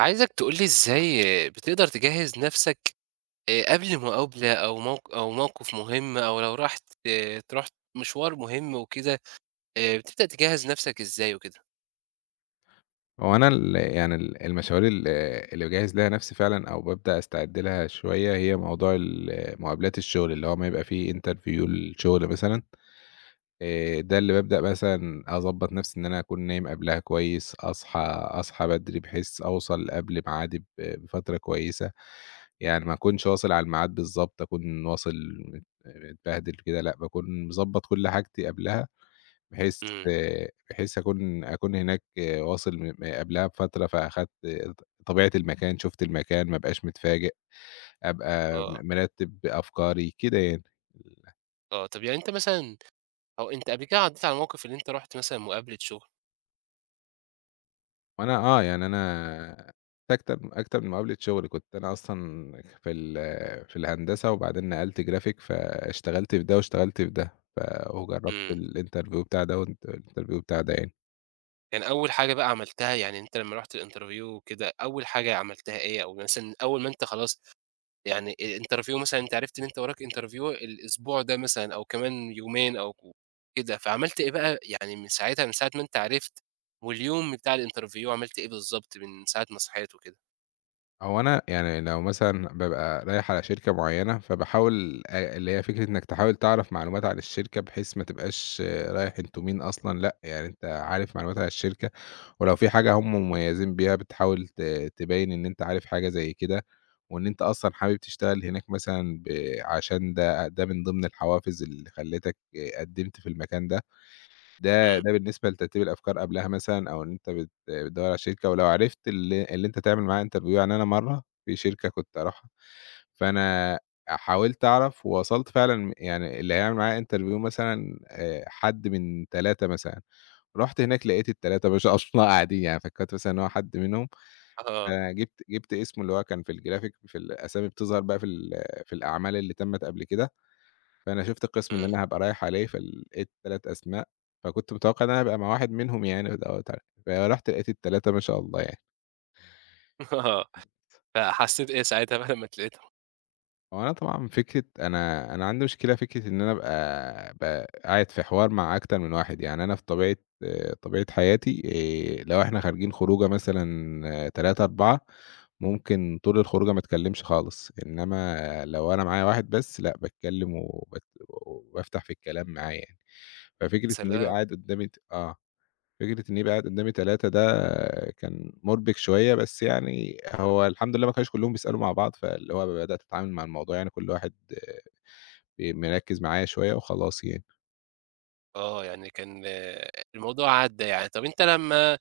عايزك تقول لي إزاي بتقدر تجهّز نَفْسك قبل مقابلة أو موقِف مهم أو لو رُحت آه، تروح مشوار مهم وكده، بتبدأ تجهّز نَفْسك إزاي وكده؟ هو أنا ال يعني ال المشاوير اللي باجهّز لها نَفْسي فعلًا أو بابدأ أستعد لها شوية، هي موضوع مقابلات الشغل، اللي هو أمّا يبقى في interview للشغل مثلًا، ده اللي بابدأ مثلًا أضبّط نَفْسي إن أنا أكون نايم قبلها كويس، أصحى بدري بحيث أوصل قبل ميعادي بفترة كويسة، يعني ما أكونش واصل على الميعاد بالضبط، أكون واصل متبهدل كده لأ، باكون مضبّط كل حاجتي قبلها. بحيث إمم، بحيث أكون هناك واصل م م قبلها بفترة، فأخدت طبيعة المكان، شُفت المكان، ما ابقاش متفاجئ، أبقى آه، مرتّب أفكاري كده يعني. آه. طَب يعني أنت مثلًا أو أنت قبل كده عدّيت على موقِف اللي أنت رُحت مثلًا مقابلة شُغل، وأنا آه، يعني أنا أكتر من مقابلة شغل، كنت أنا أصلًا في ال في الهندسة وبعدين نقلت graphic فاشتغلت في ده واشتغلت في ده، وجرّبت إمم. الinterview بتاع ده والinterview بتاع ده يعني. كان أول حاجة بقى عملتها يعني أنت لمّا رُحت الinterview وكده، أول حاجة عملتها إيه أو مثلًا أول ما أنت خلاص يعني الinterview مثلًا أنت عرفت إن أنت وراك interview الأسبوع ده مثلًا أو كمان يومين أو كده، فعملت إيه بقى يعني من ساعتها من ساعة ما أنت عرفت واليوم بتاع الinterview عملت إيه بالضبط من ساعة ما صحيت وكده؟ هو أنا يعني لو مثلًا بابقى رايح على شركة معيّنة، فباحاول اللي هي فكرة إنك تحاول تعرف معلومات عن الشركة، بحيث ما تبقاش رايح أنتم مين أصلًا، لأ، يعني أنت عارف معلومات عن الشركة، ولو في حاجة هم مميزين بيها بتحاول تبيّن إن أنت عارف حاجة زي كده، وإن أنت أصلًا حابب تشتغل هناك مثلًا عشان ده من ضمن الحوافز اللي خلّتك قدّمت في المكان ده. ده إمم، ده بالنسبة لترتيب الأفكار قبلها مثلًا أو إن أنت بتدوّر على شركة ولو عرفت اللي أنت تعمل معاها interview. يعني أنا مرّة في شركة كنت أروحها، فأنا حاولت أعرف ووصلت فعلًا يعني اللي هيعمل معايا interview مثلًا حد من 3 مثلًا، رُحت هناك لقيت ال3 مش أصلًا قاعدين، يعني فكرت مثلًا إن هو حد منهم، آه، فجِبت اسمه اللي هو كان في الgraphic، في الأسامي بتظهر بقى في الأعمال اللي تمت قبل كده. فأنا شُفت القسم اللي إمم، أنا هابقى رايح عليه، فلقيت 3 أسماء، فكنت متوقع إن أنا هابقى مع واحد منهم يعني دوّة ع فرُحت لقيت ال3 ما شاء الله يعني. آه، فحسيت إيه ساعتها بقى لمّا تلاقيتهم؟ هو أنا طبعًا فكرة أنا عندي مشكلة فكرة إن أنا أبقى ب قاعد في حوار مع أكتر من واحد، يعني أنا في طبيعة آه، طبيعة حياتي، لو إحنا خارجين خروجة مثلًا 3، 4 ممكن طول الخروجة ما اتكلمش خالص، إنما لو أنا معايا واحد بس لأ، باتكلم وبافتح في الكلام معاه يعني، ففكرة إن يبقى سلام! قاعد قدامي ت آه. فكرة إني يبقى قاعد قدّامي 3 ده كان مُربِك شوية، بس يعني هو الحمد لله ما كانوش كلّهم بيسألوا مع بعض، فاللي هو بدأت أتعامل مع الموضوع يعني كل واحد مركّز معايا شوية وخلاص يعني. آه، يعني كان آه، الموضوع عدّى يعني. طب أنت لمّا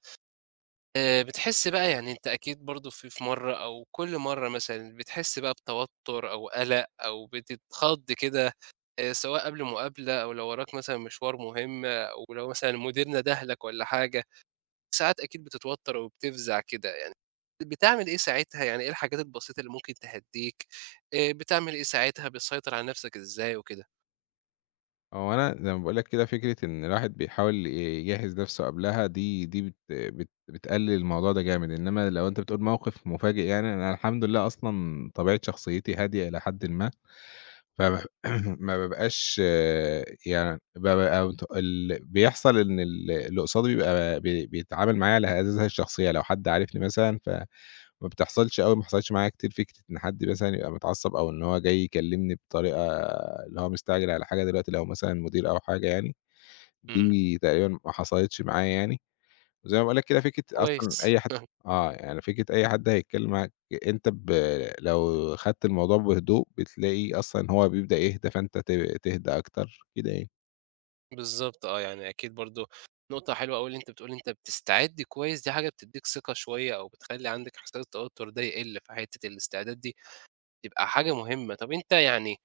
بتحس بقى يعني أنت أكيد برضه في مرّة أو كل مرّة مثلًا بتحس بقى بتوتر أو قلق أو بتتخض كده سواء قبل مقابلة أو لو وراك مثلًا مشوار مهم أو لو مثلًا مدير ندهلك والّا حاجة، ساعات أكيد بتتوتر وبتفزع كده يعني، بتعمل إيه ساعتها؟ يعني إيه الحاجات البسيطة اللي ممكن تهدّيك؟ بتعمل إيه ساعتها، بتسيطر على نفسك إزاي وكده؟ هو أنا زي ما باقول لك كده فكرة إن الواحد بيحاول يجهّز نَفْسه قبلها، دي بت بت بتقلِّل الموضوع ده جامد، إنّما لو أنت بتقول موقِف مفاجئ يعني أنا الحمد لله أصلًا طبيعة شخصيتي هادية إلى حدٍ ما. فما ما بابقاش، يعني بابقى مت ال بيحصل إن اللي قصادي بيبقى بيتعامل معايا على هذه الشخصية، لو حد عارفني مثلًا فما بتحصلش أوي، ما حصلتش معايا كتير فكرة إن حد مثلًا يبقى متعصب أو إن هو جاي يكلمني بطريقة اللي هو مستعجل على حاجة دلوقتي، لو مثلًا مدير أو حاجة يعني، إمم، دي تقريبًا ما حصلتش معايا يعني. زي ما باقول لك كده فكرة أصلًا كويس، أي حد آه، يعني فكرة أي حد هيتكلّم معاك أنت لو خدت الموضوع بهدوء بتلاقي أصلًا هو بيبدأ يهدى، فأنت تهدى أكتر كده يعني. بالضبط آه، يعني أكيد برضه نقطة حلوة أوي اللي أنت بتقول أنت بتستعد كويس، دي حاجة بتدّيك ثقة شوية أو بتخلّي عندك إحساس التوتر ده يقِل، فحتة الاستعداد دي تبقى حاجة مهمة. طب أنت يعني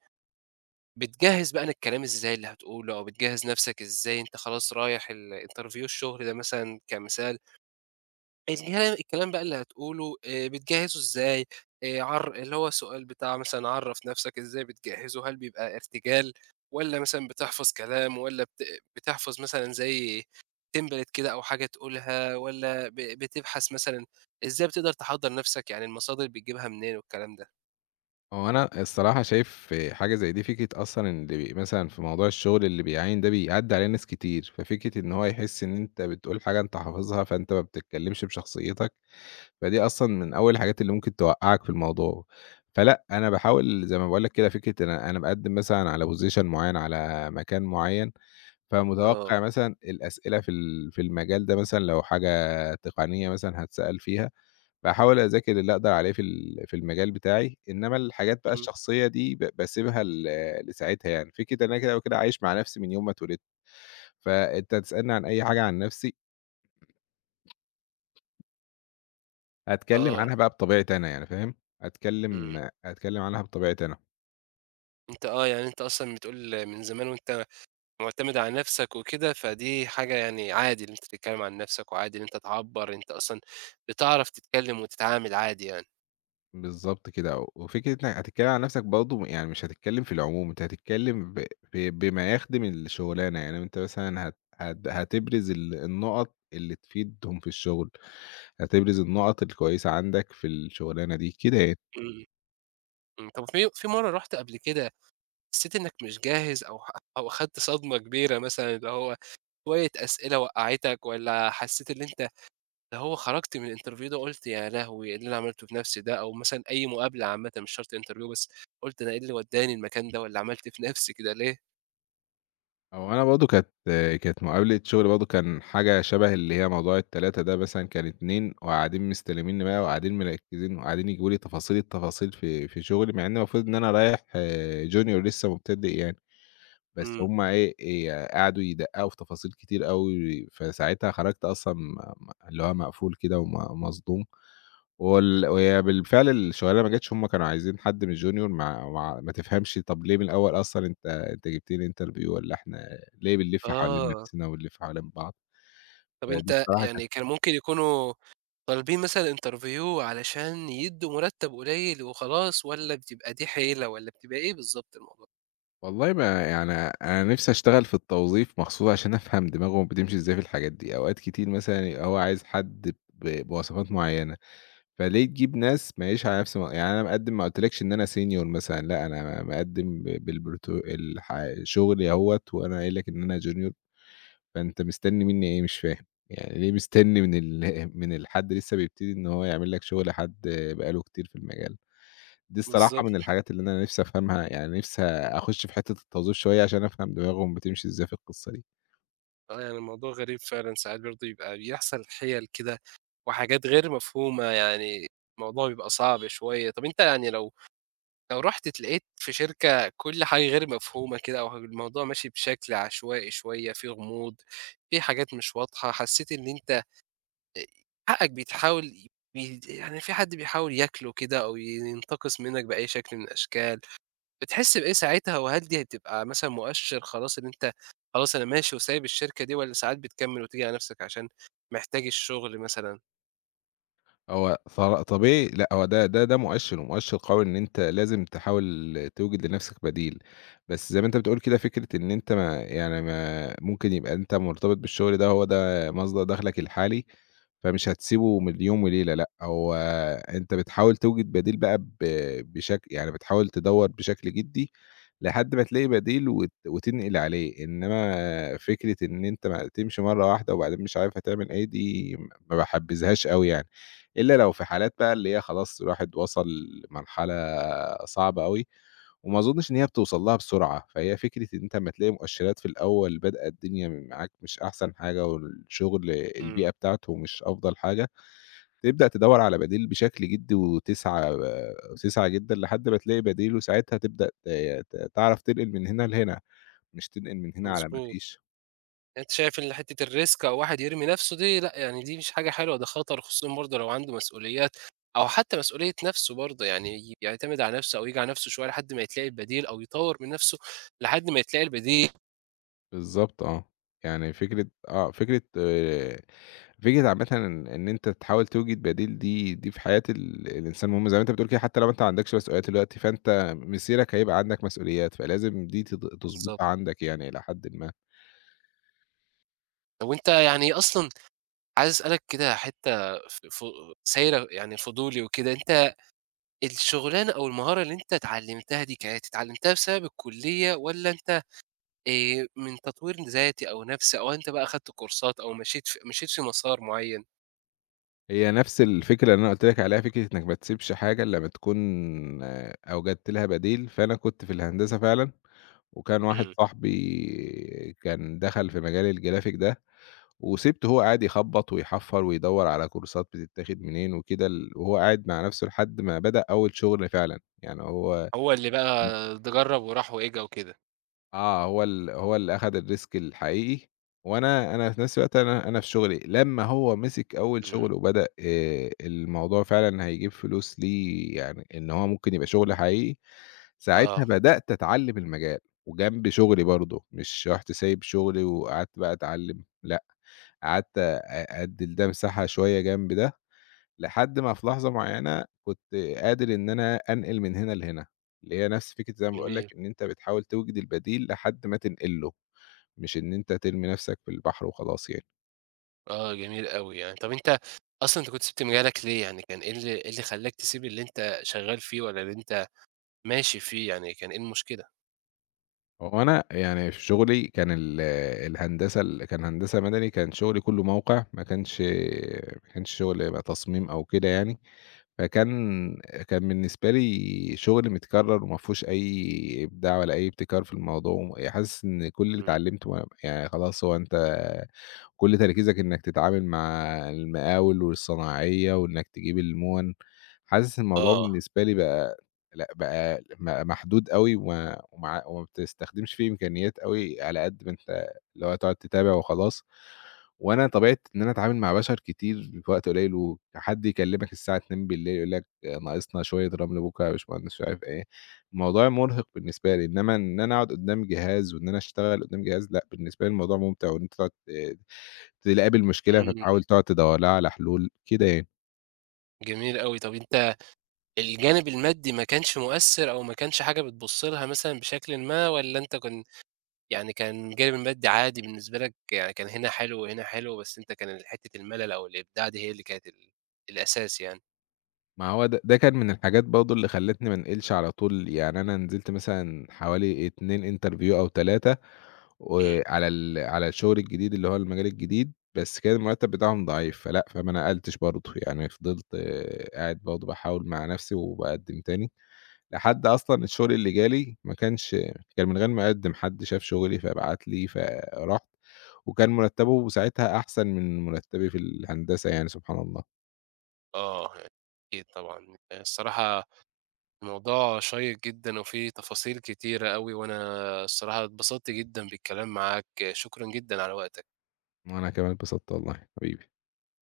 بتجهّز بقى أنا الكلام إزاي اللي هتقوله، أو بتجهّز نَفْسك إزاي أنت خلاص رايح ال interview الشغل ده مثلًا كمثال، الكلام بقى اللي هتقوله بتجهّزه إزاي، عر اللي هو السؤال بتاع مثلًا عرّف نَفْسك إزاي بتجهّزه، هل بيبقى ارتجال والّا مثلًا بتحفظ كلام والّا بتحفظ مثلًا زي template كده أو حاجة تقولها والّا بتبحث مثلًا إزاي بتقدر تحضّر نَفْسك، يعني المصادر بتجيبها منين والكلام ده؟ هو أنا الصراحة شايف حاجة زي دي، فكرة أصلًا ان اللي مثلًا في موضوع الشغل اللي بيعاين ده بيعدّي عليه ناس كتير، ففكرة إن هو يحس إن أنت بتقول حاجة أنت حافظها، فأنت ما بتتكلّمش بشخصيتك، فدي أصلًا من أول الحاجات اللي ممكن توقّعك في الموضوع، فلأ، أنا باحاول زي ما باقول لك كده فكرة ان أنا باقدّم مثلًا على position معيّن، على مكان معيّن، آه، فمتوقّع مثلًا الأسئلة في المجال ده، مثلًا لو حاجة تقنية مثلًا هاتسأل فيها، باحاول أذاكر اللي أقدر عليه في المجال بتاعي، إنّما الحاجات بقى إمم، الشخصية دي باسيبها لساعتها يعني، فكرة إن أنا كده وكده عايش مع نَفْسي من يوم ما اتولدت، فأنت هتسألني عن أي حاجة عن نَفْسي أتكلّم آه، عنها بقى بطبيعتي أنا يعني، فاهم، أتكلّم إمم. أتكلّم عنها بطبيعتي أنا، أنت آه، يعني أنت أصلًا بتقول من زمان وأنت مُعتمد على نَفْسك وكده، فدي حاجة يعني عادي إن أنت تتكلّم عن نَفْسك وعادي إن أنت تعبّر، أنت أصلًا بتعرف تتكلّم وتتعامل عادي يعني. بالضبط كده آه، وفكرة إنك هتتكلّم عن نَفْسك برضه يعني مش هتتكلّم في العموم، أنت هتتكلّم ب ب بما يخدم الشغلانة، يعني أنت مثلًا هت هت هتبرز النُقط اللي تفيدهم في الشغل، هتبرز النُقط الكويسة عندك في الشغلانة دي، كده يعني. إمم، إمم. طَب في مرّة رُحت قبل كده حسّيت إنّك مش جاهز أو أخدت صدمة كبيرة مثلًا اللي هو شوية أسئلة وقّعتك والّا حسّيت اللي أنت اللي هو خرجت من الinterview ده قُلت يا لهوي! إيه اللي أنا عملته في نَفْسي ده؟ أو مثلًا أي مقابلة عامةً مش شرط interview بس، قُلت أنا إيه اللي ودّاني المكان ده والّا عملت إيه في نَفْسي كده ليه؟ هو أنا برضه كانت مقابلة شغل برضه، كان حاجة شبه اللي هي موضوع ال3 ده، مثلًا كان 2 وقاعدين مستلمينّي بقى وقاعدين مركّزين وقاعدين يجيبوا لي تفاصيل التفاصيل في في شغلي، مع إن المفروض إن أنا رايح آه، junior لسه مبتدئ يعني، بس إمم. هم إيه، ي قعدوا يدقّقوا في تفاصيل كتير أوي، فساعتها خرجت أصلًا م م اللي هو مقفول كده وم مصدوم. وهي بالفعل الشغلانة ما جاتش، هُم كانوا عايزين حد من الjunior، مع ما تفهمش طَب ليه من الأول أصلًا أنت جبتني interview؟ والّا إحنا ليه بنلِف حوالين آه، نَفْسنا ونلِف حوالين بعض؟ طَب فدي أنت بصراحة كانت، يعني كان ممكن يكونوا طالبين مثلًا interview علشان يدّوا مرتب قليل وخلاص، والّا بتبقى دي حيلة، والّا بتبقى إيه بالضبط الموضوع؟ والله ما يعني أنا نِفْسي أشتغل في التوظيف مخصوص عشان أفهم دماغهم بتمشي إزاي في الحاجات دي، أوقات كتير مثلًا يبقى هو عايز حد بوصفات معيّنة، فليه تجيب ناس ما هياش على نَفْس يعني أنا مقدِّم، ما قُلتلكش إن أنا senior مثلًا لأ، أنا مقدِّم ب بالبروتو الح شغلي أهوّة وأنا قايل لك إن أنا junior، فأنت مستني منّي إيه مش فاهم، يعني ليه مستني من ال من الحد لسه بيبتدي إن هو يعمل لك شغل حد بقى له كتير في المجال؟ دي الصراحة بالضبط، من الحاجات اللي أنا نفسي أفهمها، يعني نفسي أخش في حتّة التوظيف شوية عشان أفهم دماغهم بتمشي إزاي في القصة دي. آه، يعني الموضوع غريب فعلًا ساعات برضه يبقى بيحصل حِيَل كده وحاجات غير مفهومة، يعني الموضوع بيبقى صعب شوية. طَب أنت يعني لو لو رُحت اتلاقيت في شركة كل حاجة غير مفهومة كده أو الموضوع ماشي بشكل عشوائي شوية، في غموض، في حاجات مش واضحة، حسّيت إن أنت آآ حقك بيتحاول يعني في حد بيحاول ياكله كده أو ينتقص منّك بأي شكل من الأشكال، بتحس بإيه ساعتها وهل دي هتبقى مثلًا مؤشِّر خلاص إن أنت خلاص أنا ماشي وسايب الشركة دي والّا ساعات بتكمّل وتيجي على نَفْسك عشان محتاج الشغل مثلًا؟ هو صرا طبيعي لأ، هو ده مؤشِّر ومؤشِّر قوي إن أنت لازم تحاول توجد لنَفْسك بديل، بس زي ما أنت بتقول كده فكرة إن أنت ما ممكن يبقى أنت مرتبط بالشغل ده، هو ده مصدر دخلك الحالي، فمش هتسيبه من يوم وليلة لأ، هو أنت بتحاول توجد بديل بقى بشكل يعني، بتحاول تدوّر بشكل جِدّي لحد ما تلاقي بديل وت وتنقل عليه، إنما فكرة إن أنت ما تمشي مرّة واحدة وبعدين مش عارف هتعمل إيه، دي ما باحبّذهاش أوي يعني. إلا لو في حالات بقى اللي هي خلاص الواحد وصل لمرحلة صعبة أوي، وما أظنش إن هي بتوصل لها بسرعة، فهي فكرة إن أنت أمّا تلاقي مؤشرات في الأول بادئة الدنيا معاك مش أحسن حاجة، والشغل إمم، البيئة بتاعته مش أفضل حاجة، تبدأ تدوّر على بديل بشكل جدي وتسعى جدًا لحد ما تلاقي بديل، وساعتها تبدأ ت ت تعرف تنقل من هنا لهنا، مش تنقل من هنا على ما مضبوط. فيش. يعني أنت شايف إن حتّة الrisk أو واحد يرمي نَفْسه دي لأ، يعني دي مش حاجة حلوة، ده خطر خصوصًا برضه لو عنده مسؤوليات أو حتّى مسؤولية نَفْسه برضه، يعني يعتمد على نَفْسه أو ييجي على نَفْسه شوية لحد ما يتلاقي البديل أو يطوّر من نَفْسه لحد ما يتلاقي البديل. بالضبط آه، يعني فكرة آه، فكرة عامةً إن أنت تحاول توجد بديل، دي في حياة الإنسان مهمة زي ما أنت بتقول كده، حتى لو أنت ما عندكش مسؤوليات دلوقتي، فأنت مسيرك هيبقى عندك مسؤوليات، فلازم دي تضبط بالضبط. عندك يعني إلى حدٍ ما. طب وأنت يعني أصلًا عايز أسألك كده حتّة ف ف سايرة يعني فضولي وكده، أنت الشغلانة أو المهارة اللي أنت اتعلّمتها دي كانت اتعلّمتها بسبب الكلية والّا أنت من تطوير ذاتي أو نَفْسي أو أنت بقى أخدت كورسات أو مشيت في مسار معيّن؟ هي نفس الفكرة اللي أنا قُلت لك عليها، فكرة إنك ما تسيبش حاجة إلا لمّا تكون آه، أوجدت لها بديل، فأنا كنت في الهندسة فعلًا، وكان واحد إمم. صاحبي كان دخل في مجال الGraphic ده، وسِبته هو قاعد يخبّط ويحفّر ويدوّر على كورسات بتتاخد منين وكده، ال وهو قاعد مع نَفْسه لحد ما بدأ أول شغل فعلًا، يعني هو. هو اللي بقى إمم. جرّب وراح وإجا وكده. آه، هو اللي أخد الrisk الحقيقي، وأنا في نَفْس الوقت أنا في شغلي، لمّا هو مسك أول إمم. شغل وبدأ الموضوع فعلًا هيجيب فلوس ليه، يعني إن هو ممكن يبقى شغل حقيقي، ساعتها آه. بدأت أتعلّم المجال وجنب شغلي برضه، مش رُحت سايب شغلي وقعدت بقى أتعلّم، لأ. قعدت أدّي لده مساحة شوية جنب ده، لحد ما في لحظة معيّنة كنت قادر إن أنا أنقل من هنا لهنا، اللي هي نفس فكرة زي ما باقول لك جميل. إن أنت بتحاول توجد البديل لحد ما تنقل له، مش إن أنت ترمي نفسك في البحر وخلاص يعني. آه، جميل أوي يعني. طب أنت أصلًا أنت كنت سِبت مجالك ليه يعني كان إيه اللي إيه اللي خلّاك تسيب اللي أنت شغّال فيه والّا اللي أنت ماشي فيه، يعني كان إيه المشكلة؟ هو أنا يعني في شغلي كان الهندسة كان هندسة مدني، كان شغلي كلّه موقع، ما كانش شغل تصميم أو كده يعني. فكان كان بالنسبة لي شغل متكرّر وما فيهوش أي إبداع ولا أي ابتكار في الموضوع، وم حاسس إن كل اللي إمم، اتعلّمته ما يعني خلاص، هو أنت كل تركيزك إنك تتعامل مع المقاول والصناعية وإنك تجيب المُوَن، حاسس الموضوع آه، بالنسبة لي بقى لأ، بقى محدود أوي وما بتستخدمش فيه إمكانيات أوي على قد ما أنت اللي هو تقعد تتابع وخلاص، وأنا طبيعة إن أنا أتعامل مع بشر كتير في وقت قليل، وحد يكلمك الساعة 2:00 يقول لك ناقصنا شوية رمل بكرة يا باشمهندس مش عارف إيه، الموضوع مرهق بالنسبة لي، إنما إن أنا أقعد قدام جهاز وإن أنا أشتغل قدام جهاز لأ، بالنسبة لي الموضوع ممتع، وإن أنت تقعد تقابل مشكلة إمم، فتحاول تقعد تدوّر لها على حلول، كده يعني. جميل أوي، طَب أنت الجانب المادي ما كانش مؤثّر أو ما كانش حاجة بتبُص لها مثلًا بشكلٍ ما والّا أنت كن يعني كان الجانب المادي عادي بالنسبة لك، يعني كان هنا حلو وهنا حلو بس أنت كان حتّة الملل أو الإبداع دي هي اللي كانت الأساس يعني؟ ما هو ده كان من الحاجات برضه اللي خلّتني ما انقلش على طول، يعني أنا نزلت مثلًا حوالي 2 interview أو 3، إمم، وعلى على الشغل الجديد اللي هو المجال الجديد، بس كان المرتب بتاعهم ضعيف، فلأ، فما نقلتش برضه، يعني فضلت آه، قاعد برضه باحاول مع نفسي وباقدّم تاني. لحد أصلًا الشغل اللي جالي ما كانش كان من غير ما أقدّم، حد شاف شغلي فبعت لي، فرُحت وكان مرتّبه ساعتها أحسن من مرتّبي في الهندسة يعني سبحان الله، آه، أكيد طبعًا، الصراحة الموضوع شيّق جدًا وفيه تفاصيل كتيرة أوي وأنا الصراحة اتبسطت جدًا بالكلام معاك، شكرًا جدًا على وقتك. وأنا كمان اتبسطت والله حبيبي.